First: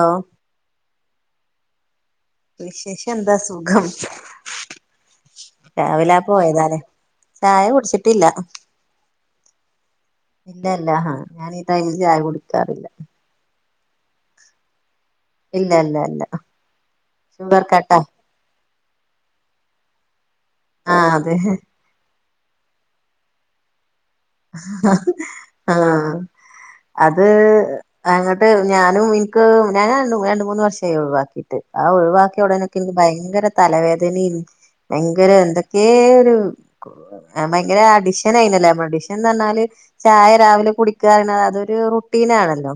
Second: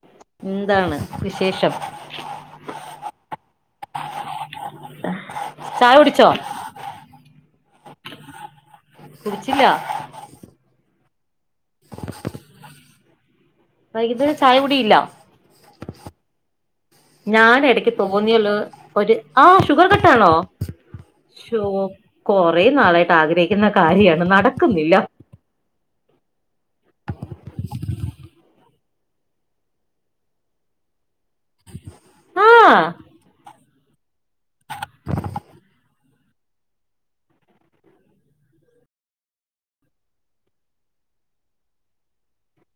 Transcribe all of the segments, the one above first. ഓ ന്താണ് വിശേഷം വിശേഷന്താ സുഖം ചായ രാവിലാ കുടിച്ചോ പോയതാലെ ചായ കുടിച് ട്ടില്ല കുടിച്ചില്ല ഇല്ല ല്ല ആഹ ഞാനീ ടൈമിൽ ചായ കുടിക്കാറില്ല വൈകുനേരം ചായ കുടിയില്ല ഇല്ല ഇല്ല ഇല്ല ഞാൻ ഷുഗർ എടക്ക് കട്ടാ തോന്ന്യാല് ഒര് ആ ഷുഗർ കട്ടാണോ ആഹ് അതെ കൊറെ നാളായ്ട്ടാഗ്രഹിക്കുന്ന കാര്യ ഹ്ആ അത് അങ്ങട്ട് ഞാനു ഇൻക്ക് ഞൻ രണ്ട മൂന്ന് വർഷമായി ട്ട് ആ ഒഴിവാക്യാ ആ ഒടനൊക്കെ ൻക്ക് ഭയങ്കര തലവേദനീം ഭയങ്കര എന്തൊക്കെ രൂ ഭയങ്കര അടിഷനെനല്ലോ ന്നറഞ്ഞാല് ചായ രാവിലെ കുടിക്യാറിയണത് അതൊരു റുട്ടീനാണല്ലോ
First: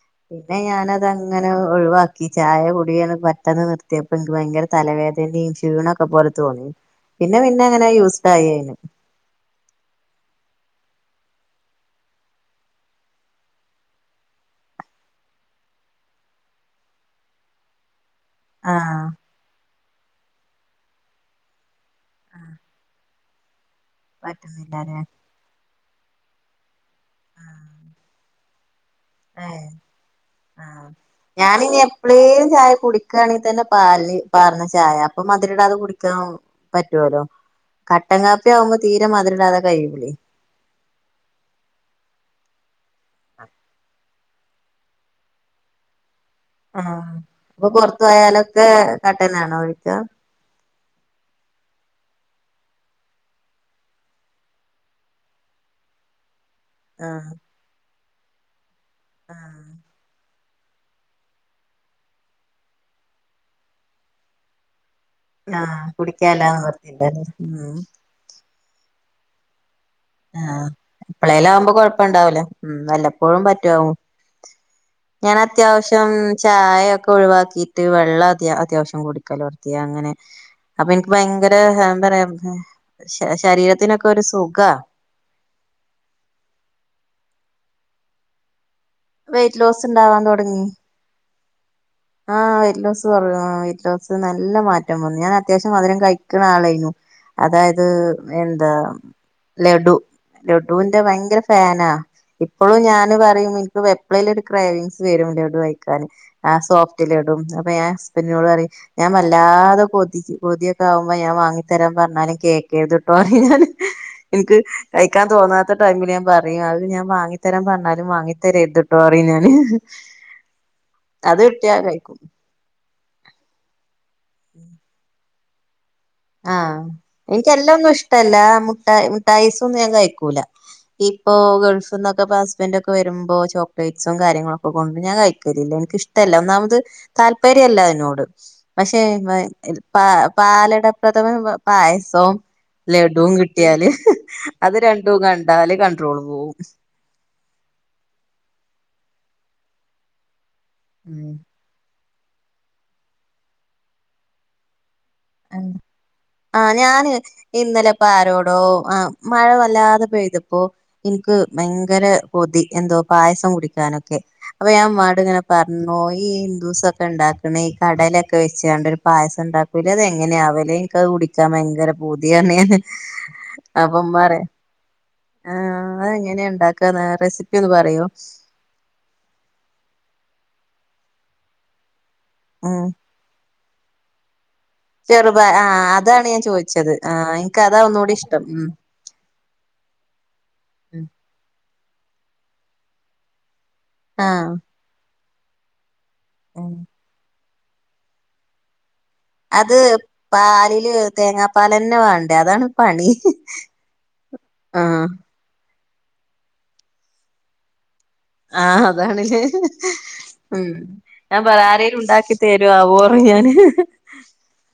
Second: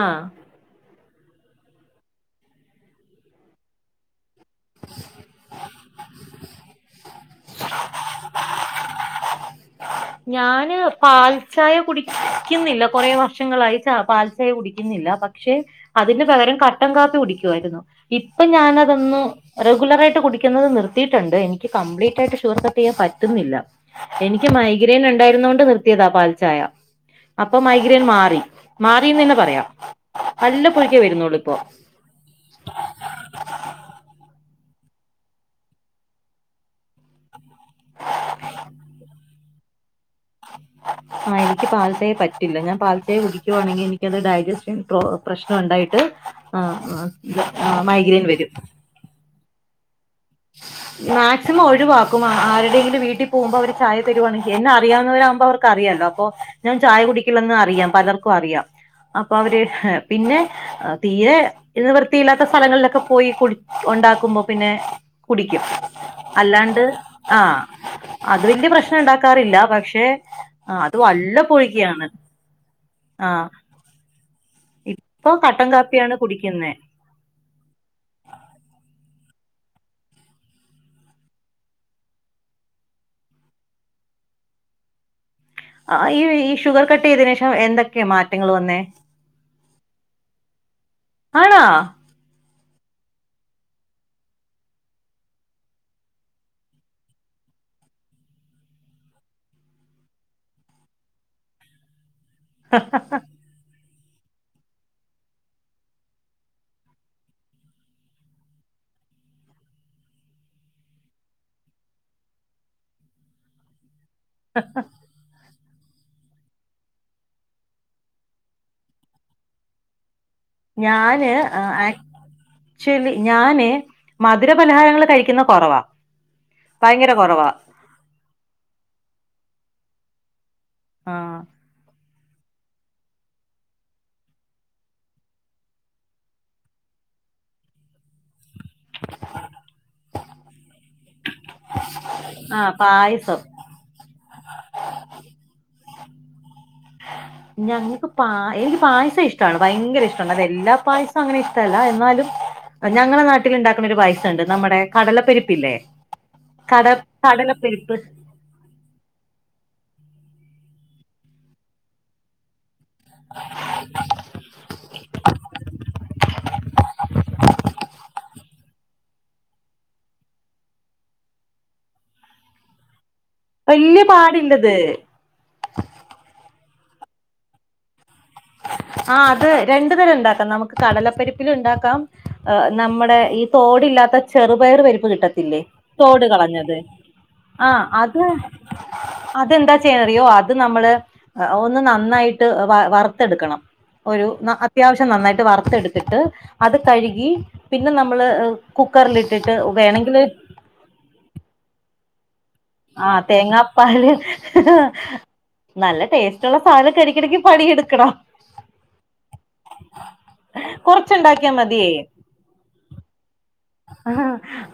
ആ പിന്നെ ഞാനത് അങ്ങനെ ഒഴിവാക്കി ചായ കൂടിയത് പറ്റത് നിർത്തിയെപ്പോ ഇൻക്ക് ഭയങ്കര തലവേദനീം ക്ഷീണൊക്കെ ഒക്കപോലെ തോന്നി പിന്നെ പിന്നെ അങ്ങനെ യൂസ്ഡായി അയിന് ഞാന് പാൽചായ കുടിക്ക്ന്നില്ല കൊറേ വർഷങ്ങളായി ച പാൽ ചായ കുടിക്കുന്നില്ല ല്ലാ പക്ഷെ അതിന്ന് പകരം കട്ടൻ കാപ്പി കുടിക്കുവായിരുന്നു ഇപ്പൊ ആഹ് ഞാനതൊന്നു റെഗുലർ ആയിട്ട് കുടിക്കുന്നത് നിർത്തീട്ടൊണ്ട് എനിക്ക് കംപ്ലീറ്റയിട്ട് ഷുഗർ കട്ടീയ്യാൻ പറ്റുന്നില്ല എനിക്ക് പറ്റുന്നില്ലല്ലേ മൈഗ്രെൻ ഉണ്ടായിര്ന്നൊണ്ട് നിർ ത്തിയത പാൽച്ചായ അപ്പൊ മൈഗ്രൈൻ മാറി മാറിന്നന്നെ പറയാ ആ ഞാനിനി എപ്ലേലും ചായ കുടിക്കാണെതന്നെ പാലിൽ പാർന്ന ചാ ചായ അപ്പൊ മധുരടാതെ കുടിക്കാൻ പറ്റോലോ കട്ടൻഗാപ്പി ആവുമ്പോ തീരെ മധുരടാതെ കു കയ്യൂലെയ് ആ എൻക്ക് പാൽചായ പറ്റില്ല ഞാൻ പാൽചായ കുടിക്കുവാണെങ്കി എനിക്കത് ഡയജസ്റ്റ് പ്രശ്ണൊണ്ടായിട്ട് ആഹ് അപ്പൊ മ്മ്ഹ്ഹ് പൊറത്തു മൈഗ്രെയിൻ വരും പോയാലൊക്കെ കട്ടനാണോ ഒഴിക്കാ മാക്സിമം ഒഴിവാക്കും ആരുടെങ്കിലും വീട്ടിപോവുമ്പോ അവര് ചായ തരുവാണെങ്കി എന്നെ അറിയാവുന്നവരാവുമ്പോ വർക്കറിയാല്ലോ അപ്പൊ ഞാൻ ചായ ആഹ് കുടിക്കില്ലെന്ന് അറിയാം പലർക്കു അറിയാം അപ്പൊ ആഹ് അവര് പിന്നെ തീരെ നിവൃത്തിയില്ലാത്ത സ്ഥലങ്ങളിലൊക്കെ പോയി കുടി ഒണ്ടാക്കുമ്പോ പിന്നെ കുടിക്കും ആഹ് കുടിക്കാല്ലാ അല്ലാണ്ട് നിവർത്തിയില്ലല്ലേ ആ ഉം അത് വല്യേ പ്രശ്നണ്ടാക്കാറില്ല പക്ഷേ ക്ഷെ ആഹ് ആ അത് എപ്പളേലും ആവുമ്പോ വല്ലപോയോക്കയാണ് കൊഴപ്പണ്ടാവൂല ഉം ആഹ ഞാനത്യാവശ്യം കുടിക്കുന്നെ ചായൊക്കെ ഒഴിവാക്കിട്ട് വെള്ള അത്യ അത്യാവശ്യം കുടിക്കും കലോർത്തിയങ്ങനെ അപ്പൻക്ക് ഭയങ്കര ന്തറയാപ്പോ ശരി ശരീരത്തിനൊക്കെരു സുഖാ ആ ഈ ഈ ഷുഗർ കട്ടീതിനേഷം എന്തൊക്കെ മാറ്റങ്ങൾ വന്നേ വെയ്റ്റ് ലോസ് ണ്ടാവാന് തൊടങ്ങി ആണാ ആ വെയ്റ്റ്ലോസ് വന്നു ആ വെയ്റ്റ്ലോസ് നല്ല മാറ്റം വന്നു ഞാനത്യാവശ്യം മധുരം കഴിക്കണാളെയ്നു അതായത് എന്താ ലഡു ലഡൂന്റെ വയ്ങ്കര ഫെനാ ഇപ്പോളും ഞാന് പറീം നിക്ക് വെപ്ലൈലൊരു ക്രേവിങ്സ് വരും ലഡവയ്ക്കാൻ ആ സോഫ് റ്റ് ലഡും അപ്പൊഞാ ഹസ്ബൻഡിനോടറീം ഞാവല്ലാതെ കൊതി കൊതിയൊക്കാവുമ്പോ ഞാ വങ്ങിത്തരാം പറഞ്ഞാലും കേക്കേത്ട്ടോറിം ഞാന് ഹ്ഹ ൻക്ക് കയ്ക്കാൻ തോന്നാ ത്തെ ടൈമിലാൻ പറീം അത് ഞാ വാങ്ങിത്തരാം പറഞ്ഞാലും വാങ്ങിത്തരെര്ത്ട്ടോറിം ഞാന് ഹി ഞാന് ആ ഞൻ കഴിക്കും ഞാന് മധുരപലഹാരങ്ങള് കഴിക്കുന്ന കൊറവാ ആഹ എനക്ക് എല്ല ഒന്നും ഇഷ്ടല്ല മുട്ട മുട്ടായീസ് ഒന്നും ഞാൻ കഴിക്കൂല ഇപ്പൊ ആഹ് ഗൾഫിന്നൊക്കെ ഹസ്ബൻഡറ് ഒക്കെ വരുമ്പോ ചോക്ലേറ്റ്സും കാര്യങ്ങളൊക്കെ കൊണ്ടരും ഞാ കഴിക്കലില്ല ഇനിക്കിഷ്ടല്ല ഒന്നാമത് താല്പര്യല്ല അതിനോട് പക്ഷെ പ പ പാലട പ്രേദമനൊപ്പം പായസൂം ആഹ് ലെഡും പായസം കിട്ട്യാല് ഹേ ഹി അത് രണ്ടും കണ്ടാല് കണ്ട്രോള് പോവും ഞങ്ങക്ക് പ എനിക്ക് പായസം ഇഷ്ടമാണ് ഭയങ്കര ഇഷ്ടമാണ് അത് എല്ലാ പായസവും അങ്ങനെ ഇഷ്ടമല്ല എന്നാലും ഞങ്ങളെ നാട്ടിലുണ്ടാക്കണ ഒരു പായസണ്ട് നമ്മടെ ആ ഞാന് ഇന്നലെ കടലപ്പരിപ്പ് ഇപ്പ ആരോടോ ആ മഴ വല്ലാതെ പെയ്തപ്പോ എനിക്ക് ഭയങ്കരകൊതി എന്തോ പായസം കുടിക്കാനൊക്കെ അപ്പൊ ഞാൻഇമ്മാനോട് പറഞ്ഞു ഈ ഹിന്ദൂസൊക്കെ ഉണ്ടാക്ക ഈ കടലൊക്കെ വെച്ചാണ്ടൊരു പായസം ഉണ്ടാക്ക അതെങ്ങനെ ആവല് എനിക്ക് അത് കുടിക്കാൻ ഭയങ്കര പൂതിയാണ് ഹി ഹി വല്യ അപ്പമ്മ റയ പാടില്ലത് ആഹ അതെങ്ങനെയണ്ടാക്ക ഏ റെസിപ്പി ഒന്ന് പറയോ ആ അത് രണ്ടു തരം ഉണ്ടാക്കാം നമുക്ക് കടലപ്പരിപ്പിലും ഉണ്ടാക്കാം ഏ ഉം നമ്മുടെ ഈ തോടില്ലാത്ത ചെറുപയർ പരിപ്പ് ചെറുപ കിട്ടത്തില്ലേ ആഹ് തോട് അതാണ് ഞാൻ കളഞ്ഞത് ചോദിച്ചത് ആഹ് എനിക്ക് ആ അതാ ഒന്നുകൂടി അത് ഇഷ്ടം ഉം അതെന്താ ചെയ്യറിയോ അത് നമ്മള് ഒന്ന് നന്നായിട്ട് വ വറുത്തെടുക്കണം ഒരു ആഹ് ന അത്യാവശ്യം നന്നായിട്ട് വറുത്തെടുത്തിട്ട് ഉം അത് കഴുകി പിന്നെ നമ്മള് ഏ അത് പാലില് തേങ്ങാപ്പാലെന്നെ വേണ്ടേ അതാണ് പണി ആഹ തേങ്ങാപ്പാല് ഹി ഹി ആഹ് നല്ല ടേസ്റ്റ് ഉള്ള സാധനം കഴിക്കണെങ്കി പണിയെടുക്കണം ആഹ അതാണ് ഹേ ഹി ഉം കൊറച്ചുണ്ടാക്കിയാ ഞാൻപറ മതിയേ ആരേലും ഉണ്ടാക്കി തരോ ആവോ റിയാന് ഹേ ഹി ആഹ്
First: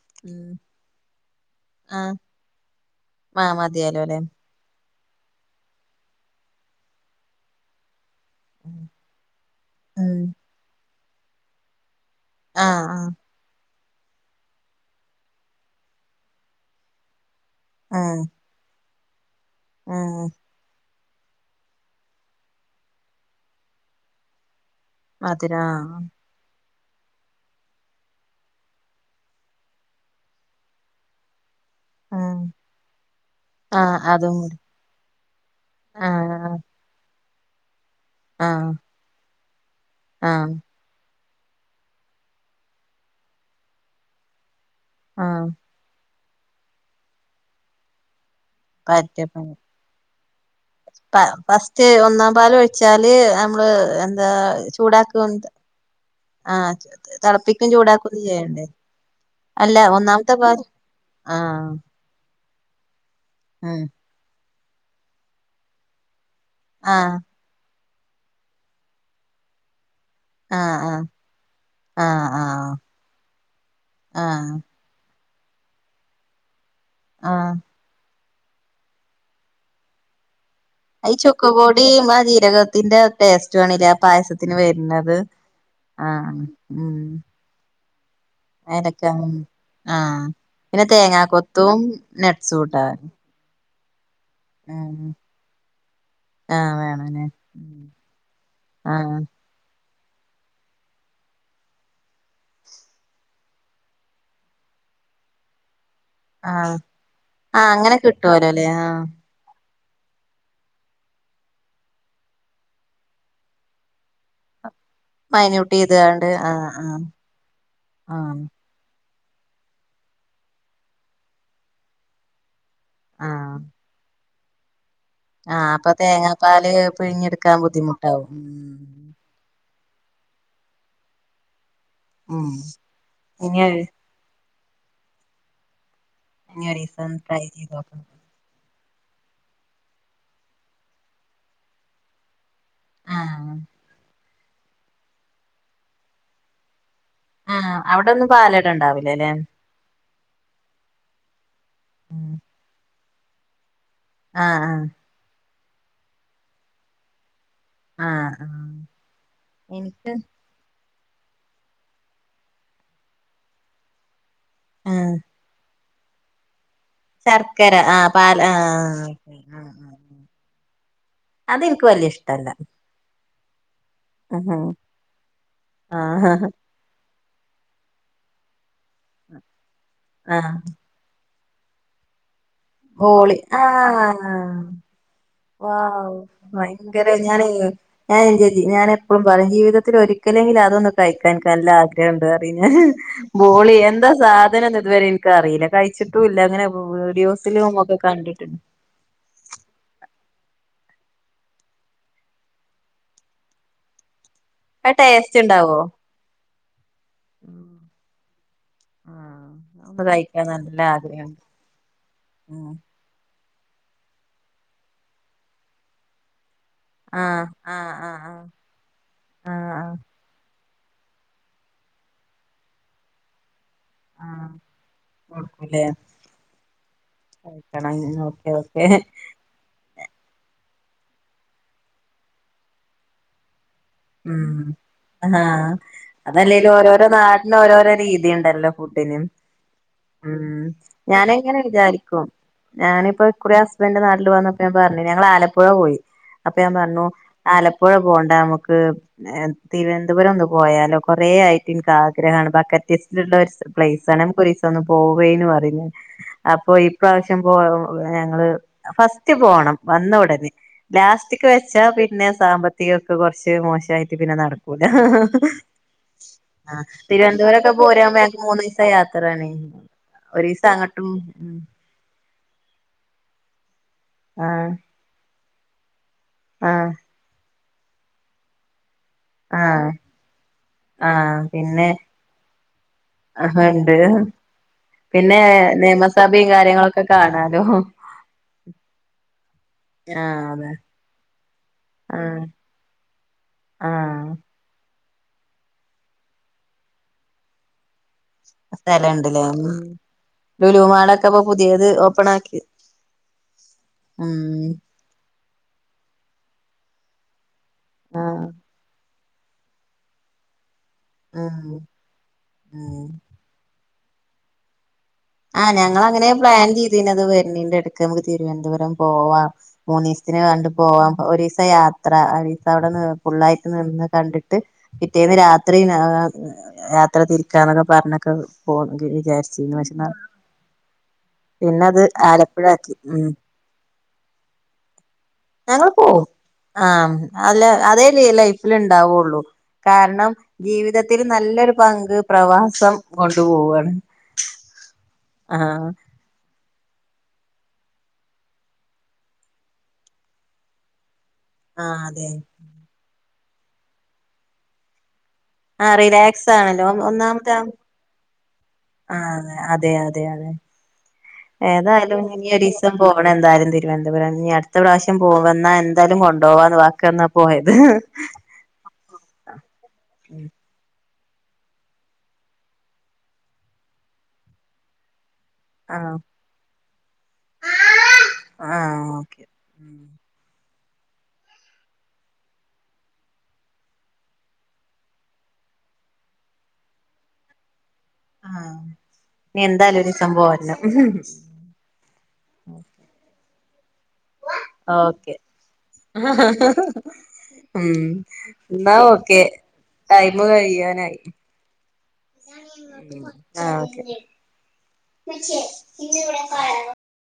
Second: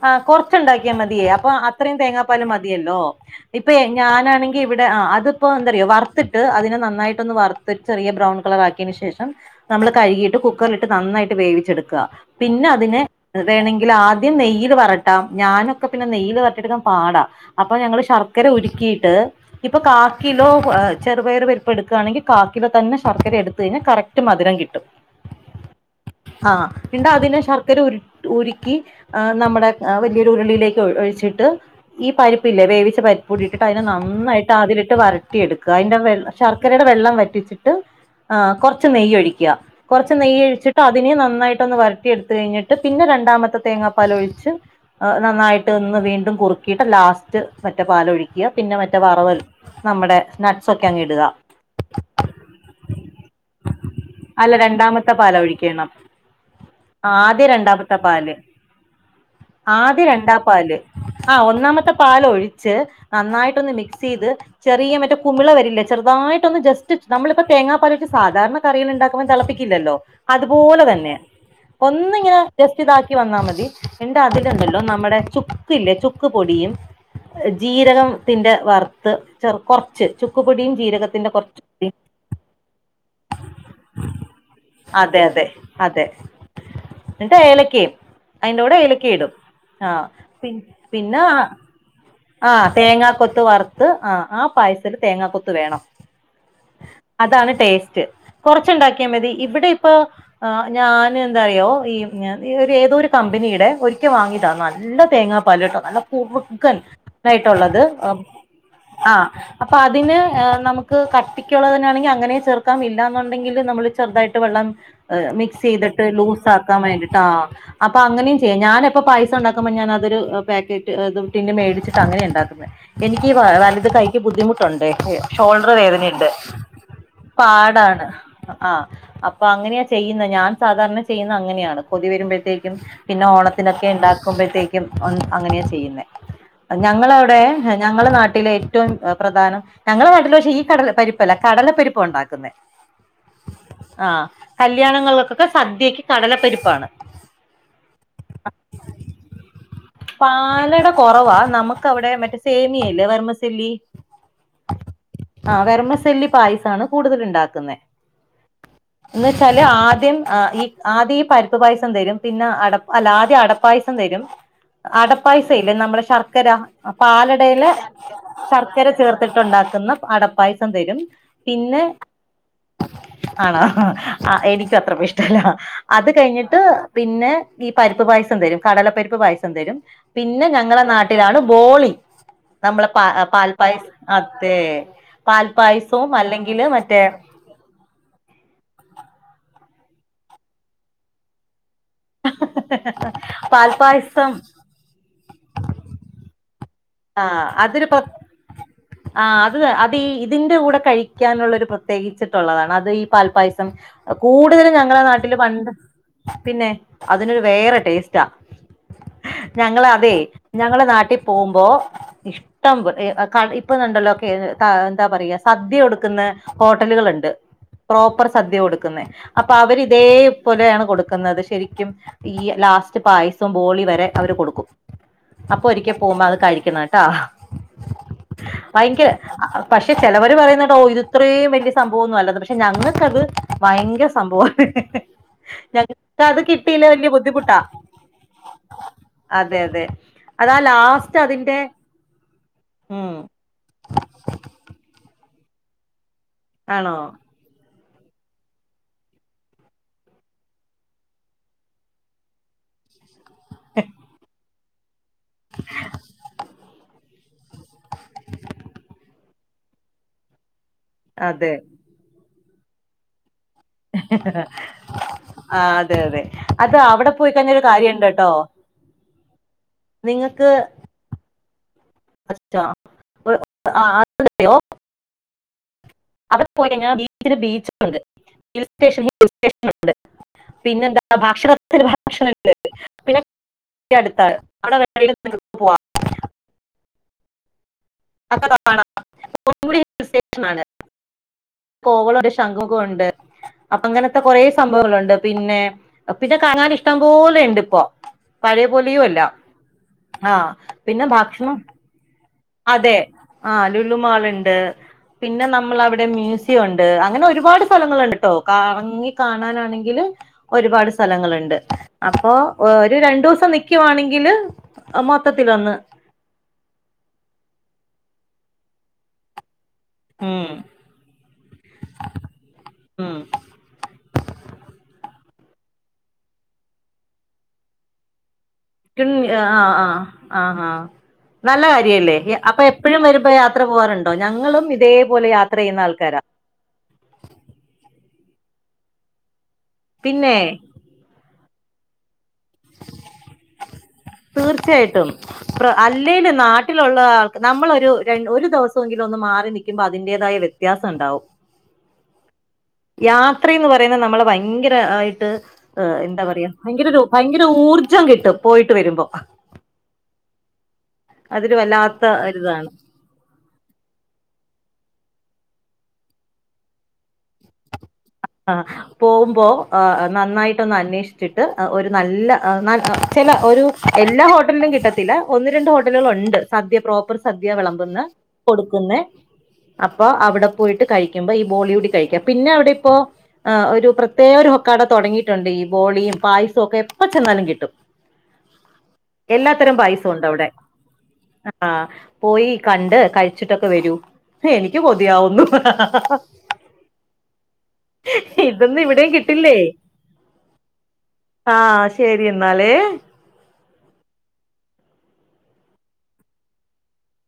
ആ കൊറച്ച ഉണ്ടാക്കിയാ മതിയേ അപ്പൊ അത്രയും ആഹ് തേങ്ങാപ്പാല് മതിയല്ലോ ആഹ് ഇപ്പെ ഞാൻ മതിയാലോല്ലേ ഞാനാണെങ്കിൽ വ്ടെ ആ അതെപ്പോ ന്താ റിയോ വർത്തിട്ട് അതിനെ നന്നായിട്ടൊന്ന് വർത്തിട്ട് ചെറിയ ബ്രൗൺ കളർ ആക്കിയതിനു ശേഷം നമ്മൾ ഉം കഴുകിയിട്ട് കുക്കറിലിട്ട് നന്നായിട്ട് വേവിച്ചെടുക്ക പിന്നെ ആഹ് അതിനെ ആഹ് ണെങ്കിൽ ആദ്യം നെയ്യിൽ വരട്ടാം ഞാനൊക്കെ പിന്നെ നെയ്യിൽ വരട്ടി എടുക്കാൻ പാടാ അപ്പൊ ഞങ്ങള് ആഹ് ശർക്കര ഉരുക്കിയിട്ട് ഇപ്പൊ ആഹ് കാക്കിലോ ആ ചെറുപയർ പരുപ്പ് എടുക്കുകണെങ്കിൽ കാക്കില തന്നെ ശർക്കര എടുത്ത് കഴിഞ്ഞ കറക്റ്റ് മധും കിട്ടും അതരാ ആ പിന്നെ അതിന് ശർക്കരഉരുക്കി ഉരു ക്കി ആ നമ്മുടെ വലിയൊരു ഉരുളിയിലേക്ക് ഒഴിച്ചിട്ട് ഈ ആഹ് ആഹ് പരിപ്പ്ില്ലേ വേവിച്ച പരിപ്പ കൂടിട്ടിട്ട് അതിനെ ആഹ് അതും നന്നായിട്ട് കൂടി അതിലിട്ട് വരട്ടിയെടുക്കുക അതിന്റെ ആഹ് ശർക്കരയുടെ വെള്ളം വറ്റിച്ചിട്ട് ആ ആഹ് കുറച്ചു നെയ് ഒഴിക്കുക കുറച്ചു നെയ് ആഹ് ഒഴിച്ച് ട്ട് അതിനെ നന്നായി നായിട്ടൊന്ന് വരട്ടി എടുത്ത കഴിഞ്ഞിട്ട് പിന്നെ രണ്ടാമത്തെ തേങ്ങാപ്പാല ഒഴിച്ച് ആഹ് നന്നായിട്ട് ഒന്ന് വീണ്ടും കുറുക്കിയിട്ട് ലാസ്റ്റ് മറ്റേ പാലൊഴിക്കുക പിന്നെ മറ്റേ വറവ പറ്റപ്പം നമ്മുടെ നട്ട്സൊക്കെ അങ്ങ് പ ഇടുക ഫസ്റ്റ് ഒന്നാം പാല് ഒഴിച്ചാല് നമ്മള് എന്താ അല്ല രണ്ടാമത്തെ പാല ചൂടാക്കുംന്ത ഒഴിക്കണം ആഹ് ആദ്യ തിളപ്പിക്ക രണ്ടാമത്തെ പാല് അല്ല ആദ്യം ഒന്നാമത്തെ രണ്ടാം പാ പാല് ആ ആഹ് ഒന്നാമത്തെ പാൽ ഒഴി ച് നന്നായിട്ടൊ ന്ന് ആഹ് മിക്സ് ചെയ്ത് ചെറിയ മറ്റെ കുമിള വരില്ലേ ചെറുതായിട്ട ട്ട് ജസ്റ്റ് ആഹ് നമ്മളിപ്പോ തേങ്ങാപാൽ സാധാരണ കറികൾ ഉണ്ടാക്കുമ്പോൾ തിളപ്പിക്കില്ലല്ലോ അതുപോലെ ആഹ് തന്നെ ആഹ് ഒന്നിങ്ങനെ ആഹ് ജസ്റ്റ് ഇതാക്കി വന്നാൽ മതി എന്റെ ആഹ് അതിലുണ്ടല്ലോ നമ്മുടെ ചുക്ക് ഇല്ലേ ചുക്ക് പൊടിയും ആഹ് ആഹ് ജീരകത്തിന്റെ വറുത്ത് കുറച്ച് പൊടിയും ഈ ജീരകത്തിന്റെ കുറച്ച് ചുക്ക്പൊടി പൊടിയും ഇമ്മളെ ജീരകത്തിന്റെ ടേസ്റ്റാണ്ലെ ആ പായസത്തിന് വെര്ണത്? അതെ അതെ ആ അതെ മ്മ് എന്നിട്ട് ഏലക്കയും അതിന്റെ കൂടെ ഏലക്ക ഏലകേ ഇടും ഉം.. ആ പി പിന്നെ തേങ്ങാ പിന്നെ കൊത്തും.. ആ തേങ്ങാക്കൊത്ത് വറത്ത് ഹ്ആ ആ ഉം പായസത്ത്ക്ക് തേങ്ങാക്കൊത്ത് വേണം. ആഹ് വേണല്ലേ അതാണ് ഉം ടേസ്റ്റ്. കൊറച്ച്ണ്ടാക്കിയാൽ ആഹ് മതി ഇവിടെ ഇ - [inaudible] ആ ഞാൻ എന്താറയോ ഈ പിന്നെ ഏതോരു കമ്പനീടെ ഒരിക്കൽ വാങ്ങീതാ നല്ല തേങ്ങ പാല്ട്ടോ നല്ല ആഹ് കുറുക്കൻ ആഹ് ആയിട്ടുള്ളത് അങ്ങനെ അ കിട്ടുവല്ലോല്ലേ ആഹ് ആ. അപ്പൊ അതിന് നമുക്ക് കട്ടിക്കുള്ളതിനാണെങ്കിൽ അങ്ങനേം ചേർക്കാം ഇല്ല എന്നുണ്ടെങ്കില് നമ്മള് ചെറുതായിട്ട് വെള്ളം- ഹാ മിക്സ് മൈന്യൂട്ട് ചെയ്തിട്ട് ചെയ്താണ്ട് ലൂസ് ആഹ് ആക്കാൻ ആഹ് വേണ്ടിയിട്ടാ അപ്പൊ അങ്ങനെയും ആഹ് ചെയ്യാം ഞാാനിപ്പൊ പൈസ- ക്സുണ്ടാക്കുമ്പോ ഞാനതൊരു അ പാക്കറ്റ് അതും ടിന്ന് മേടിച്ച്ട്ട് അങ്ങനെ ഇണ്ടാക്കുന്നെ. എനിക്കീ വ ആഹ് വലതുകൈക്ക് - ക്ക് ബുദ്ധിമുട്ടൊണ്ടെ. ഇക്ക് ആഹ് ഷോൾഡർ അപ്പൊ വേദനേണ്ട്. തേങ്ങാപ്പാല് പിഴിഞ്ഞെടുക്കാൻ പാടാണ് ബുദ്ധിമുട്ടാവും അ ആ ഉം അപ്പൊ അങ്ങനെയ- ചെയ്യുന്ന ഞാൻ സാധാരണ ചെയ്യുന്ന അങ്ങനെയാണ് കൊതി ഉം വരുമ്പോഴത്തേക്കും പിന്നെ ഇനി ഓണത്തിനൊക്കെ ഉണ്ടാക്കുമ്പോഴത്തേക്കും, ക്കും അ അങ്ങനെയാ ചെയ്യുന്നെ. ഇനി ഒരീസം ഒന്ന് ട്രൈ ഞങ്ങളവിടെ ചെയ്ത് നോക്കണം ഞങ്ങളെ നാട്ടിലെയ്- ഏറ്റവും അ പ്രധാനം. ഞങ്ങളെ നാട്ടില് പക്ഷെ ഈ കടല പരിപ്പല്ല കടലപ്പരിപ്പാ ഉണ്ടാക്കുന്നെ. ആഹ് ആഹ കല്യാണങ്ങൾലൊക്കെക് സദ്യക്ക് കടലപ്പരിപ്പാണ്. ആഹ അവടൊന്നും പാലട ഇണ്ടാവൂലലെ? പാലട കൊറവാ, നമുക്കവടെ മറ്റേ സേമിയല്ലേ വർമസെല്ലി- ആഹ്ആ ആ വർമസെല്ലി പായ്സാണ് കൂടുതല്ണ്ടാ- ക്ക്ന്നെ? ആഹ് ആഹ് ആഹ് എന്ന് വെച്ചാല് എനിക്ക് ആദ്യം ആ ഈ- ആദ്യം ഈ പരുപ്പ് പായസം തരും. പിന്നെ അട അല്ല ആദ്യം അടപ്പായസം തരും, ആഹ് അടപ്പായസില്ലേ നമ്മളെ ശർക്കര? അ -പാലടയിലെ ശർക്കര ആഹ് പാൽ ആഹ് ശർക്കര ഓക്കെ ആഹ് ചേർത്തിട്ടുണ്ടാക്കുന്ന അടപ്പായസം തരും പിന്നെ ക്ക് വല്ല്യേ ഇഷ്ടല്ല. ആണോ ആ ആഹ് എനിക്കും അത്രക്ക് ഇഷ്ടല്ല. അത് ആഹ് കഴിഞ്ഞ്ട്ട് പിന്നെ, ഈ പരിപ്പ് പായസം തരും. കടലപ്പ- തരും പിന്നെ ഞങ്ങളെ നാട്ടിലാണ് ബോളി നമ്മളെ പാ ബോളി പാൽപ്പായസ് അതെ? ആഹ് പാൽ വൗ ഭയങ്കര ഞാനെ ഞാനെ [unintelligible] ഞാനെപ്പളും പറയും ജീവിതത്തില് ഒരിക്കലെങ്കിലും അതൊന്ന് കഴിക്കാൻ ഇൻക് നല്ല ആഗ്ര- എന്താ പിന്നെ ഹ്ഹേ ബോളി എന്താ പാൽപ്പായസം സാധനംന്ന് ഇതുവരെ ഇൻക് അറിയില. കഴിച്ച്ട്ടൂല്ല ഇങ്ങനെ - ആ അതൊരു പ ആ അത് വേ അത് ഈ - ഇതിന്റെ കൂടെ കഴിക്കാനുള്ളൊരു പ്രത്യേകിച്ചിട്ടുള്ളതാണ് അത് ഈ പാൽപ്പായസം ഒ - കൂടുതലും അത് ഞങ്ങളെ നാട്ടില് ടേസ്റ്റ് പണ്ട് ഉണ്ടാവോ പിന്നെ അതിനൊരു വേറെ ടേസ്റ്റാ. ആഹ് ഞങ്ങള് ഒന്ന് അതെ കഴിക്കാൻ നല്ല ഞങ്ങള് നാട്ടീ ആഗ്രഹണ്ട് പോകുമ്പോ, ഇഷ്ടംബ് ഇ ഹ് കഴി ഇപ്പുന്നുുണ്ടല്ലോ ക്കെ ഏ എന്താ പറയാ സദ്യ കൊടുക്കുന്ന [unintelligible] ഹോട്ടലുകള്ണ്ട്. ആഹ് ആഹ് ആഹ് പ്രോപ്പർ ആഹ് സദ്യ കൊടുക്കുന്നെ. അപ്പൊ ആഹ് ആഹ് അവരിതേ പോലെയാണ് കൊടുക്കുന്നത് ശരിക്കും ഈ ലാസ്റ്റ് പായസം ബോളി വരെ അവര് ആഹ് കൊടുക്കും. അപ്പൊ കൊടുക്കൂലേ ഒരിക്കെ പോവുമ്പോ അത് കഴി - ക്ക്ന്നാ ട്ടോ കഴിക്കണം ഓക്കെ ഓക്കെ [unintelligible] പക്ഷെ ചെലവര് പറയുന്ന കേട്ടാ ഓ ഇത് ഇത്രയും വലിയ സംഭവം ഒന്നും അല്ല ത് പക്ഷെ ഞങ്ങക്കത്- ഭയങ്കര സംഭവാണ്. ഉം ആഹ് ഞ ങ്ങക്കത് അതല്ലേലും കിട്ടിയില്ലെ ഓരോരോ വലിയ നാടിന് ബുദ്ധിമുട്ടാ. ഓരോരോ രീതി ഉണ്ടല്ലോ ഫുഡിന് അതെ അതെ അതാ ഉം ലാസ്റ്റ് ഞാനങ്ങനെ അതിന്റെ- വിചാരിക്കും. ഉം ഞാനിപ്പോ കുറെ ഹസ്ബൻന്റ് നാട്ടില് വന്നപ്പോ ഞാൻ പറഞ്ഞീനു. ഞങ്ങള് ആലപ്പുഴ പോയി. അപ്പൊ ഞാൻ ആണോ പറഞ്ഞു ആലപ്പുഴ പോണ്ട നമ്മക്ക്- മ്മക്ക് ഏ തിരുവനന്തപുരം ഒന്ന് പോയാലോ കൊറേ ആയിട്ട് ഇൻക് ആഗ്രഹാണ് ബക്കറ്റ് - [unintelligible] പ്ലേസനം കുറിച്ച് [unintelligible] ഒന്ന് പോവേന്ന് പറയുന്നു അപ്പൊ ഈ ഇപ്രാവശ്യം [unintelligible] ഞങ്ങള് ഫസ്റ്റ് പോണം വന്ന ഉടനെ ലാസ്റ്റിക് അതെ വെച്ചാ പിന്നെ സാമ്പത്തികൊക്കെ കൊറ ച്ച് മോശായിട്ട് പിന്നെ നടക്കൂല. ആ അതെ അതെ ആ അത് അവിടെ പോയി കഴിഞ്ഞ ഒരു തിരുവനന്തപുരൊക്കെ കാര്യണ്ട് പോരാവുമ്പോ കേട്ടോ ഞങ്ങക്ക് മൂന്ന് ദിവസ യാത്രയാണ് നിങ്ങൾക്ക് ഒരീസം അങ്ങട്ടും [unintelligible] അറിയോ ആഹ് അവിടെ പോയിക്കഴിഞ്ഞ ബീച്ചില് ബീച്ചുണ്ട് ആ [unintelligible] പിന്നെ എന്താ ഭക്ഷണത്തിന് ഭക്ഷണംണ്ട് ഹ ഹാ ഇണ്ട് അവിടെ വേണമെങ്കിൽ പിന്നെ നിങ്ങൾക്ക് നിയമസഭയും കാര്യങ്ങളൊക്കെ കാണാലോ പൊന്മുടി ഹിൽ സ്റ്റേഷനാണ് ആ അതെ കോവളം ആ ഒരു ശംഖുമുഖണ്ട്. അപ്പൊ ആ ഇങ്ങനത്തെ കൊറേ സംഭവങ്ങളുണ്ട് പിന്നെ പിന്നെ കാണാൻ ഇഷ്ടം പോലെ ഉണ്ട് ഇപ്പൊ പഴയപോലെയോ അല്ല സ്ഥലംണ്ടല്ലേ ഉം ആഹ് ലുലു പിന്നെ മാളൊക്കെ ഇപ്പൊ ഭക്ഷണം പുതിയത് ഓപ്പൺ ആക്കി അതെ ആഹ് ലുലു ഉം മാളുണ്ട് പിന്നെ നമ്മള അവിടെ മ്യൂസിയം ഉണ്ട്. അങ്ങനെ ഒരുപാട് സ്ഥലങ്ങളുണ്ട് ആ കെട്ടോ കറങ്ങി കാണാനാണെങ്കില് ഒരുപാട് സ്ഥലങ്ങളുണ്ട്. ഉം അപ്പോ ഒരു ഉം രണ്ടൂസം നിക്കുവാണെങ്കി ങ്കില് ആഹ് ഞങ്ങൾ അങ്ങനെ പ്ലാൻ ചെയ്തീന്നത്. വെരണീന്റെടക്ക് നമുക്ക് തിരുവനന്തപുരം പോവാം മൂന്നീസത്തിന് ഉം കണ്ട് പോകാം. ഒരീസം യാത്ര ഒരു ദീസം അവിടെ ഉം ഫുള്ളായിട്ട് നിന്ന് കണ്ടിട്ട് പിറ്റേന്ന് രാത്രി യാത്ര തിരിക്കാന്നൊക്കെ പറഞ്ഞ്ക്കണത് [unintelligible] വിചാരിച്ചിന്ന് പക്ഷേ ആഹാ നല്ല കാര്യല്ലേ. അപ്പൊ ആലപ്പുഴ ആക്കി എപ്പഴും ഉം വരുമ്പോ യാത്ര പോവാറുണ്ടോ ഞങ്ങളും ഇതേ ഞങ്ങൾ പോകും. ആഹ് അല്ല അതേ ലൈഫില് ഇണ്ടാവുള്ളു കാരണം പിന്നെ ജീവിതത്തിൽ നല്ലൊരു പങ്ക് പ്രവാസം കൊണ്ടുപോവാണ് തീർച്ചയായിട്ടും ആഹ് അല്ലേലും നാട്ടിലുള്ള ആൾക്ക് നമ്മളൊരു ഒരു ദിവസൊങ്കിലും ഒന്ന് മാറി നിക്കുമ്പോ അതിന്റേതായ വ്യത്യാസം ഇണ്ടാവും ആഹ് അതെ രാത്രിന്ന് പറയുന്നത് നമ്മളെ ഭയങ്കരായിട്ട് ആ ആഹ് എന്താ പറയാ റിലാക്സ് ഭയങ്കര ആണല്ലോ ഒരു ഭയങ്കര ഒന്നാമത് ഊർജ്ജം കിട്ടും പോയിട്ട് വരുമ്പോ ആഹ് അതെ അതെ അതെ അതൊരു വല്ലാത്ത ഏതായാലും ഇഞ്ഞി ഒരിതാണ് ഒരീസം പോണം എന്തായാലും തിരുവനന്തപുരം ഇനി അടുത്ത പ്രാവശ്യം പോവാ ഇന്നാ എന്തായാലും കൊണ്ടു പോവാന്ന് വാക്ക് തന്നാ പോയത് ആ പോകുമ്പോ ആ നന്നായിട്ടൊന്ന് അന്വേഷി ച്ചിട്ട് ഒരു നല്ല ചില ഒരു എല്ലാ ഹോട്ടലിലും കിട്ടത്തില്ല ഒന്ന് രണ്ട് ആഹ് ഹോട്ടലുകളുണ്ട് സദ്യ പ്രോപ്പർ സദ്യ വിളമ്പുന്ന കൊടുക്കുന്ന ആഹ് ഓക്കെ അപ്പൊ അവിടെ പോയിട്ട് കഴിക്കുമ്പോ ഈ ബോളി കൂടി കഴിക്കാ പിന്നെ അവിടിപ്പോ ആ ഒരു പ്രത്യേക ഒരു കട തൊടങ്ങിയിട്ടുണ്ട് ഈ ബോളിയും പായസവും ഒക്കെ എപ്പ ചെന്നാലും കിട്ടും ആഹ് ഇനി എല്ലാത്തരം എന്തായാലും പായസോണ്ട് ഒരീസം അവിടെ പോരണം ആ പോയി കണ്ട് കഴിച്ചിട്ടൊക്കെ വരൂ എനിക്ക് ഓക്കെ കൊതിയാവുന്നു ഉം ഇതൊന്നും ന്നാ ഇവിടെയും ഓക്കെ കിട്ടില്ലേ ടൈമ് കഴിയാനായി ആഹ് ശരി എന്നാലേ ആഹ് ഓകെ